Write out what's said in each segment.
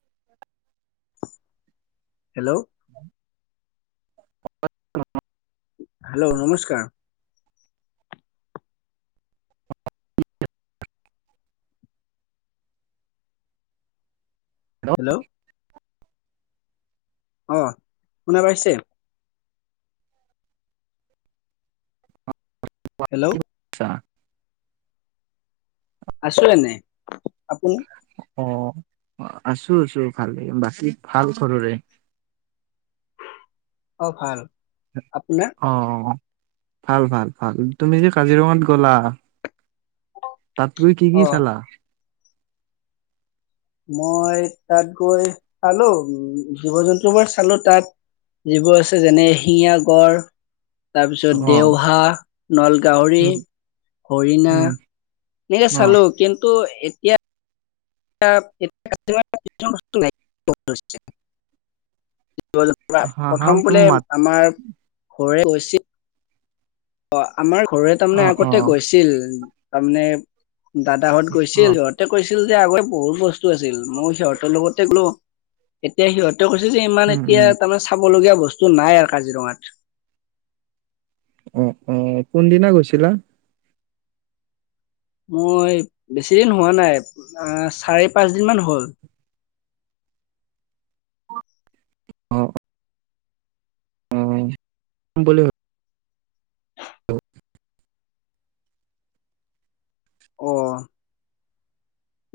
[unintelligible] Hello [unintelligible] hello নমস্কাৰ। [unintelligible] আছা, hello. অঁ' শুনা পাইছে? হেল্লৌ'। আৎচ্ছা। আছো এনেই, আপুনি? অঁ, আছো আছো ভালেই, বাকী ভাল ঘৰৰে? অঁ' ভাল, আপোনাৰ? অঁ অঁ ভাল ভাল ভাল, তুমি যে কাজিৰঙাত গ'লা, - তাত তুমি কি কি অ চালা? মই তাত গৈ চালো উম জীৱ জন্তু বোৰ চালো তাত- যিবোৰ আছে যেনে এহেশিঙা গড়। তাৰপিছত অ দেওহা, নলগাহৰি, উম হৰিণা। উম এইবিলাক অ চালো, কিন্তু এতিয়া- [unintelligible] হা হা প্ৰথম তুম বোলে মাত আমাৰ- ঘৰে গৈছিল অ' আমাৰ ঘৰৰে অ তাৰমানে অ আগতে গৈছিল। তাৰমানে দাদাহঁত অ গৈছিল, সিহঁতে কৈছিল যে আগতে বহুত বচ- টো আছিল মও সিহঁতৰ লগতে গলো, এতিয়া সিহঁত- তেওঁ কৈছে যে ইমান উম এতিয়া উম তাৰমানে চাব লগীয়া বস্তু নাই আ কাজিৰঙাত। অঁ অঁ' কোনদিনা গৈছিলা? মই বেছিদিন হোৱা নাই আঁহ চাৰি পাঁচ দিন মান হ'ল। অঁ'। অঁ' কম বুলি ভাব- অ'।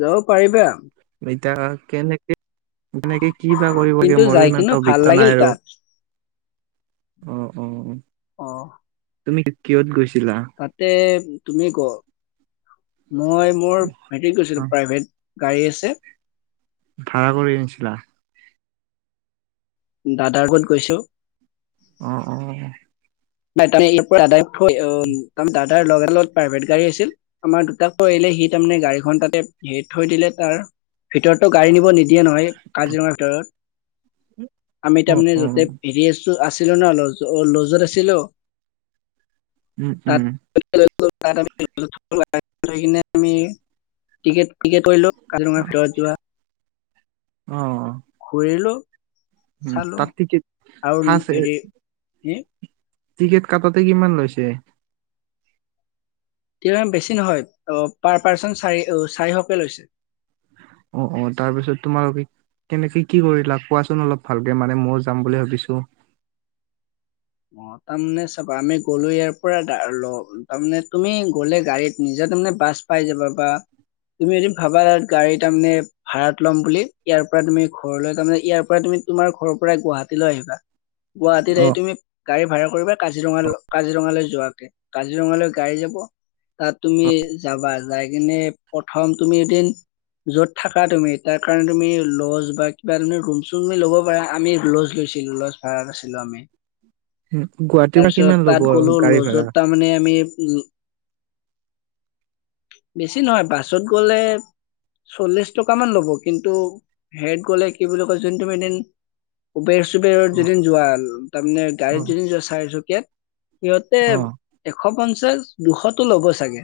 যাব পাৰিবা। এতিয়া কেনেক কেনেকে কি বা কৰিব কিন্তু লাগে মোয়ো যাই ইমান কিন্তু এটা ভাল অভিজ্ঞতা নাই লাগিল আৰু। তাত অ', অ', অ'। অ'। তুমি কিহত গৈছিলা। তাতে তুমি ক মই মোৰ মেট্ৰিক অ গৈছিলো প্ৰাইভেট গাড়ী আছে। ফাৰা কৰি আনিছিলা? দাদাৰ গত গৈছোঁ। অ', অ'। তাতেই ইআৰ পৰা দাদাই থই অ', উম, দাদাৰ লগৰ টোৰ লগত প্ৰাইভেট গাড়ী আছিল। আমাৰ দুটাক এৰিলে, সি তাৰমানে গাড়ীখন তাতে হে থৈ দিলে, তাৰ ভিতৰত ত গাড়ী নিব নি দিয়ে নহয়, কাজিৰঙাৰ ভিতৰত, আমি অ তাৰমানে অ য'তে হেৰী আছিলো ন', ল'জত আছিলো। উম, উম। [unintelligible] টিকে টিকেত কৰিলোঁ। অ', অ' হুৰিলো, উম, চালো, তাত টিকেট আও ফাৰ্ষ্ট হেৰি ই টিকেট কাটোতে কিমান লৈছে? [unintelligible] বেছি নহয়, অ', পাৰ পাৰ্চন চাৰি চাৰিশকে লৈছে। অ', অ', তাৰপিছত তোমাৰ [inaudible] কেনেকে কি কৰিলা, কোৱাচোন অলপ ভালকে, মানে ময়ো যাম বুলি ভাবিছো। অ', তাৰমানে চাব আমি গ'লো ইয়াৰ পৰা দাৰ্ল তাৰমানে তুমি গ'লে গাড়ীত নিজে তাৰমানে বাছ পাই যাবা, বা তুমি যদি ভাবা গাড়ী তাৰমানে ভাড়াত ল'ম বুলি, ইয়াৰ পৰা তুমি ঘৰলৈ তাৰমানে ইয়াৰ পৰা তুমি তোমাৰ ঘৰৰ পৰাই গুৱাহাটীলৈ আহিবা, গুৱাহাটীত আহি অ'। তুমি গাড়ী ভাড়া কৰিবা কাজিৰঙা কাজিৰঙালৈ যোৱাকে, কাজিৰঙালৈ গাড়ী যাব। তাত তুমি যাবা, যাই কিনে প্ৰথম তুমি এদিন য'ত থাকা তুমি তাৰ কাৰণে তুমি ল'জ বা কিবা তুমি ৰুম-চুম ল'ব পাৰা, আমি লজ লৈছিলো, লজ ভাড়াত আছিলো আমি। উম, গুৱাহাটীৰ পৰা তাৰপিছত কিমান তাত ল'ব গ'লো গাড়ী লজত ভাড়া? তাৰমানে আমি উম, [unintelligible] বেছি নহয়, বাছত গ'লে চল্লিশ টকামান ল'ব, কিন্তু হেত গলে কি বুলি কয় যোন তুমি এদিন উবেৰ-চোবেৰত অ', যদিন যোৱা, তাৰমানে গাড়ীত অ', যদি যোৱা চাৰিচকীয়াত। সিহঁতে অ', এশ পঞ্চাশ, দুশতটো ল'ব চাগে।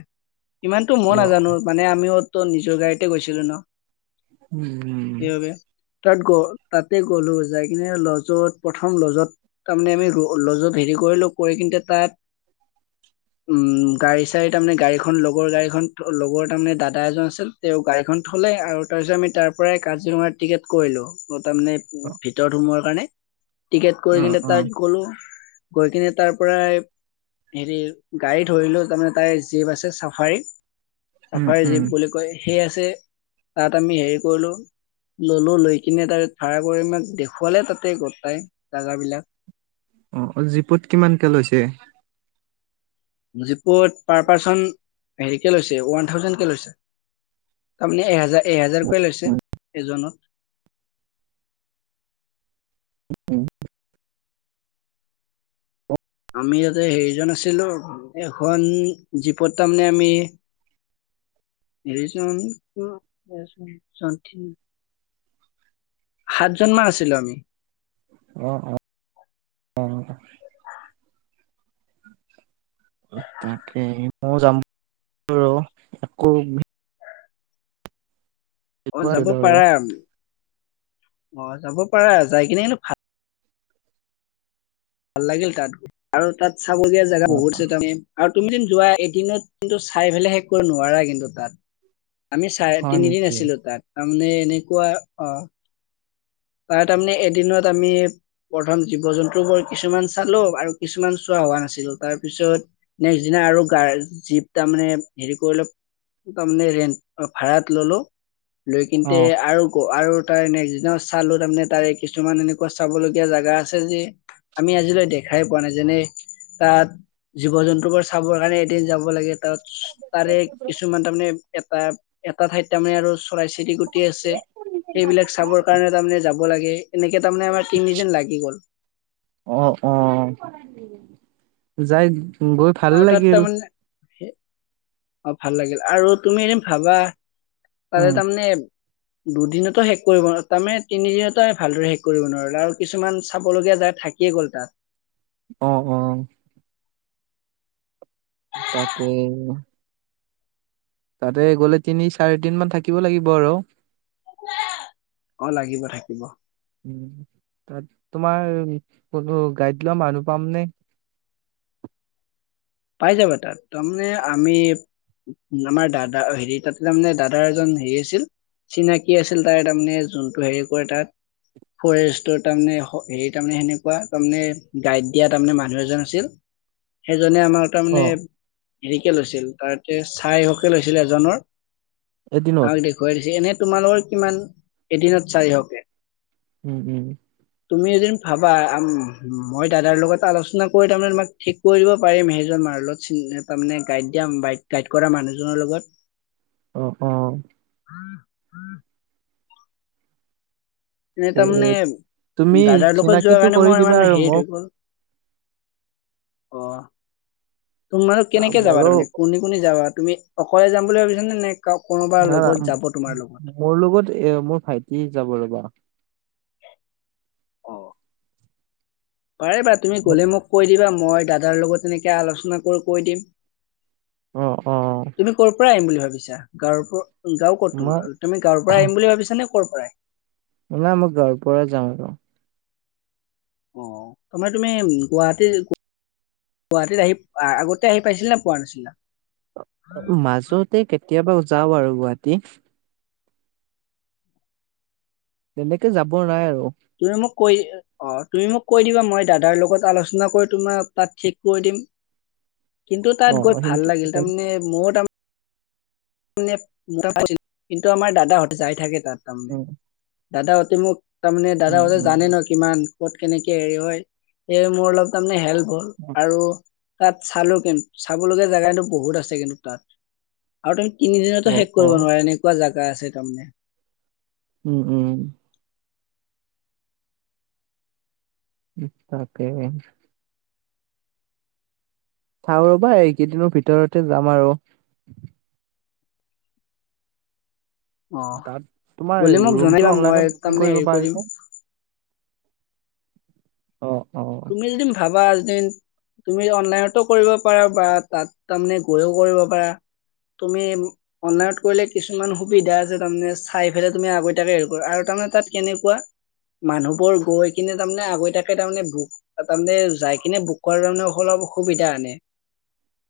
ইমানতো মই অ', নাজানো মানে আমিওতো নিজৰ গাড়ীতে গৈছিলো ন'। উম, উম, সেই বাবে। তাত গ, তাতে গলো, যাই কিনে লজত, প্ৰথম লজত তাৰমানে আমি লজত হেৰি কৰিলো, কৰি কিনটে তাত [inaudible] উম, গাড়ী-চাড়ী তাৰমানে গাড়ীখন লগৰ গাড়ীখন লগৰ তাৰমানে দাদা এজন আছিল। তেওঁ গাড়ীখন থলে, আৰু তাৰ পিছত আমি তাৰ পৰাই কাজিৰঙাৰ টিকেট কৰিলো। অ তাৰমানে উম, অ', ভিতৰত সোমোৱাৰ কাৰণে, টিকেট কৰি অ', কিনে তাত অ', গলো, গৈ কিনে তাৰ পৰাই হেৰি গাড়ী ধৰিলো, তাৰমানে তাই জীপ আছে, চাফাৰী। উম, চাফাৰ উম, জীপ বুলি কয়, সেই আছে, তাত আমি হেৰি কৰিলো। ললো, লৈ কিনে তাৰে ভাড়া কৰিম দেখুৱালে তাতে গোটাই জাগাবলাক। অ', অ', জীপত কিমানকে লৈছে? জিপত পাৰ পাৰ্চন হেৰিকে লৈছে, ওৱান থাউজেণ্ডকে লৈছে। তাৰমানে এহেজাৰ, অ', এহেজাৰকে লৈছে, এজনত। উম, উম। আমি ইয়াতে হেৰিজন আছিলো, এখন জীপত তাৰমানে আমি এৰিছন [unintelligible] সাতজন মান আছিলো আমি। অ অ। অঁ। তাকে মই যাম বাৰু একো হেৰি অ কৰা যাব দিলো আৰু পাৰা অ যাব পাৰা যাই কিনে ভাত ভাল লাগিল তাত আৰু তাত চাবলিয়ীয়া জেগা অ', বহুত আ তাৰমানে আৰু তুমি যেন যোৱা এদিনত কিন্তু চাই পেলাই শেষ কৰিব নোৱাৰা কিন্তু তাত। আমি চাৰে হয় তিনিদিন নেকি? আছিলো তাত তাৰমানে এনেকুৱা অ। তাত তাৰমানে এদিনত আমি প্ৰথম জীৱ জন্তু বোৰ কিছুমান চালো আৰু কিছুমান চোৱা হোৱা নাছিলো তাৰপিছত নেক্সট দিনা আৰু গাৰ্দ জীপ তাৰমানে হেৰি কৰি ল তাৰমানে ৰেন্ট ভাড়াত ললো লৈ কিন্তে অ', আৰু ক আৰু তাৰ নেক্স দিনা চালো তাৰমানে তাৰে কিছুমান এনেকুৱা চাব লগীয়া জেগা আছে যে আমি আজিলৈ দেখাই পোৱা নাই যেনে তাত জীৱ জন্তু বোৰ চাবৰ কাৰণে এদিন যাব লাগে। তাত তাৰে কিছুমান তাৰমানে এটা এটা ঠাইত তাৰমানে আৰু চৰাই চিৰি গুটি আছে সেইবিলাক চাবৰ কাৰণে তাৰমানে যাব লাগে এনেকে তাৰমানে আমাৰ তিনিদিন লাগি গ'ল। অ অ যাই গৈ ভাল অ তাত লাগিল তাৰমানে অ ভাল লাগিল আৰু তুমি এনে ভাবা [unintelligible] উম তাৰমানে দূদিনটো শেষ কৰিব ন তাৰমানে তিনিদিনত ভালদৰে শেষ কৰিব নোৱাৰো আৰু কিছুমান চাব লগীয়া জেগা থাক কি গল তাত। অ অ। তাকে। তাতে গলে তিনি চাৰি দিন মান থাকিব লাগিব আৰু। অ লাগিব থাকিব। উম তাত তোমাৰ কোনো গাইড লোৱা মানুহ পামনে? পাই যাবা তাত তাৰমানে আমি আমাৰ দাদা হেৰি তাতে তাৰমানে দাদাৰ এজন হেৰি আছিল। চিনাকি আছিল তাৰ তাৰমানে যোনটো হেৰি কৰে তাত। ফৰেষ্টৰ তাৰমানে হেৰি তাৰমানে সেনেকুৱা তাৰমানে গাইড দিয়া তাৰমানে মানুহ এজন আছিল। সেইজনে আমাৰ অ তাৰমানে হেৰিকে লৈছিল তাৰতে চাই হকে লৈছিল এজনৰ এদিনত আৰু দেখুৱাই দিছে এনে তোমালোকৰ কিমান এদিনত চাইি হওকে। উম উম। তুমি এদিন ভাবা মই দাদাৰ লগত আলোচনা কৰি তাৰমানে তোমাক ঠিক কৰি দিব পাৰিম সেইজন মাৰত তাৰমানে গাইড দিয়াই গাইড কৰা মানুহজনৰ লগত। অ', অ'। [inaudible] এ তে তাৰমানে তুমি দাদাৰ লগত যোৱা চিনাকিটো কাৰণে কৰি মই দিবা ইমান আৰু হেৰিত মোক হৈ গ'ল। অ'। তোমালোক কেনেকে যাবা মোৰো তাৰমানে? কোনে কোনে যাবা? তুমি অকলে যাম বুলি ভাবিছা নে নে কাও কোনোবা না লগত যাব তোমাৰ লগত? মোৰ লগত এ মোৰ ভাইটি যাব ৰ'বা। অ'। পাৰে বা তুমি গ'লে মোক কৈ দিবা। মই দাদাৰ লগত এনেকে আলোচনা কৰি কৈ দিম। অ', অ', অ'। তুমি ক'ৰ পৰাই আহিম বুলি ভাবিছা? গাঁৱৰ পৰা গাঁও ক'ত মই তোমাৰ? তুমি গাঁওৰ পৰা আহিম বুলি ভাবিছা নে ক'ৰ পৰা? নাই মই গাঁওৰ পৰা যাম আৰু অ', মানে তুমি গুৱাহাটীৰ গুৱাহাটীত আহি আগতে আহি পাইছিল নে পোৱা নাছিলা? মাজতে কেতিয়াবা যাও আৰু গুৱাহাটী। তেনেকে যাব নাই আৰু। তুমি মোক কৈ অ', তুমি মোক কৈ দিবা মই দাদাৰ লগত আলোচনা কৰি তোমাক তাত ঠিক কৰি দিম। কিন্তু অ তাত গৈ ভাল সেনকে লাগিল। তেনে তাৰমানে মোৰ তাৰ [unintelligible] কিন্তু আমাৰ দাদাহঁত যাই থাকে তাত। উম দাদাহতি মোক তাৰমানে উম দাদাহতে জানে উম ন' কিমান ক'ত কেনেকে হেৰি হয়, সেই মোৰ অলপ তাৰমানে হেল্প হ'ল। আৰু তাত চালো কিন্ত চাবলগীয়া জেগাটো বহুত আছে কিন্তু তাত। আৰু তুমি তিনিদিনতো অ শেষ অ কৰিব নোৱাৰা, এনেকুৱা জাগা আছে তাৰমানে। উম উম। তাকে। চাও ৰ'বা এইকেইদিনৰ ভিতৰতে যাম আৰু। অ তাত তোমাৰ গ'লে মোক জনাইবা ৰুমটো মই অনলাইনত বুকিং তাৰমানে কৰিব হেৰি কৰিম পাৰিনে? অ', অ'। মিল দিম ভাবা এদিন তুমি অনলাইনতো কৰিব পাৰা বা তাত তাৰমানে গৈও কৰিব পাৰা। তুমি অনলাইনত কৰিলে কিছুমান সুবিধা আছে তাৰমানে চাই ফেলে তুমি আগতিয়াকে হেৰি কৰ আৰু তাৰমানে তাত কেনেকুৱা মানুহবোৰ গৈ কিনে তাৰমানে আগতিয়াকে তাৰমানে ভোক তাত তাৰমানে যাই কিনে বুক কৰাটো তাৰমানে অলপ অসুবিধা আনে।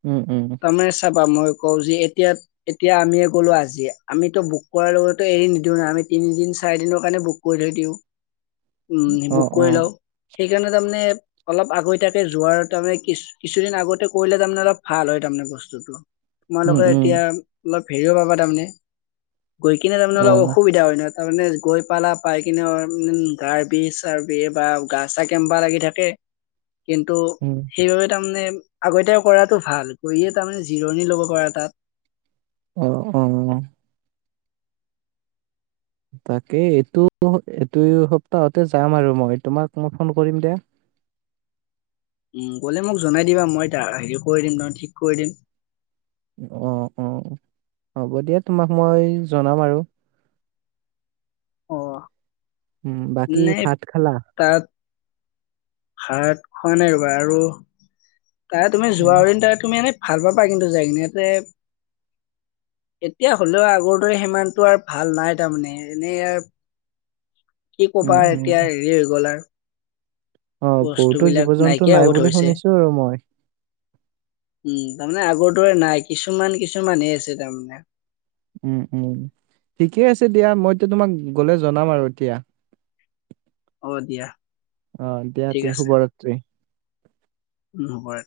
উম উম। তাৰমানে চাবা মই কওঁ যি এতিয়া এতিয়া আমিয়ে গ'লো আজিয়ে। আমিতো বুক কৰাৰ লগতো এৰি নিদিও না আমি তিনিদিন চাৰিদিনৰ কাৰণে বুক কৈ থৈ দিও। [inaudible] উম অ বুক অ কৰি লও। সেইকাৰণে তাৰমানে অলপ আগতীতাকে যোৱাৰ তাৰমানে কিছ-কিছুদিন আগতে কৰিলে তাৰমানে অলপ ভাল হয় তাৰমানে বস্তুটো। উম তোমালোকে উম এতিয়া অলপ হেৰিও পাবা তাৰমানে। গৈ কেনে তাৰমানে অ অলপ অসুবিধা হয় ন। তাৰমানে গৈ পালা। পাই কিনে [unintelligible] গাৰ বিহ চাৰ বিহ বা গা চা কেম্বা লাগি থাকে। কিন্তু উম। সেইবাবে তাৰমানে আগত কৰাটো ভাল গৈয়ে তাৰমানে জিৰণি ল'ব পাৰা তাত। অ' অ'। তাকে এইটো এইটো সপ্তাহতে যাম আৰু মই তোমাক মই ফোন কৰিম দে। উম, গ'লে মোক জনাই দিবা মই তাৰ হেৰি কৰি দিম নহয়, ঠিক কৰি দিম। অ' অ' হ'ব দিয়া তোমাক মই জনাম আৰু অ'। উম, বাকি নে ভাত খালা? তাত ভাত খোৱা নাই ৰবা আৰু তাই তুমি উম যোৱা উদিন তাই তুমি এনে ভাল পাবা কিন্তু যায় কিনে ইয়াতে এতিয়া হ'লেও আগৰ দৰে সিমানতটো আৰু ভাল নাই। তাৰমানে এনেই ইয়াৰ কি উম ক'বা উম এতিয়া হেৰি হৈ গ'লা অ বহুতো জীৱ বস্তুবিলাক জন্তু নাইকিয়া নাই হ'ব বুলি ধৰিছে। শুনিছো আৰু মই উম, তাৰমানে আগৰ দৰে নাই, কিছুমান কিছুমানহে আছে তাৰমানে উম, উম, ঠিকেই আছে দিয়া। মইটো এতিয়া তোমাক গ'লে জনাম আৰু এতিয়া। অ', দিয়া অ' দিয়া ঠিক এতিয়া শুভৰাত্ৰী। মোবাইল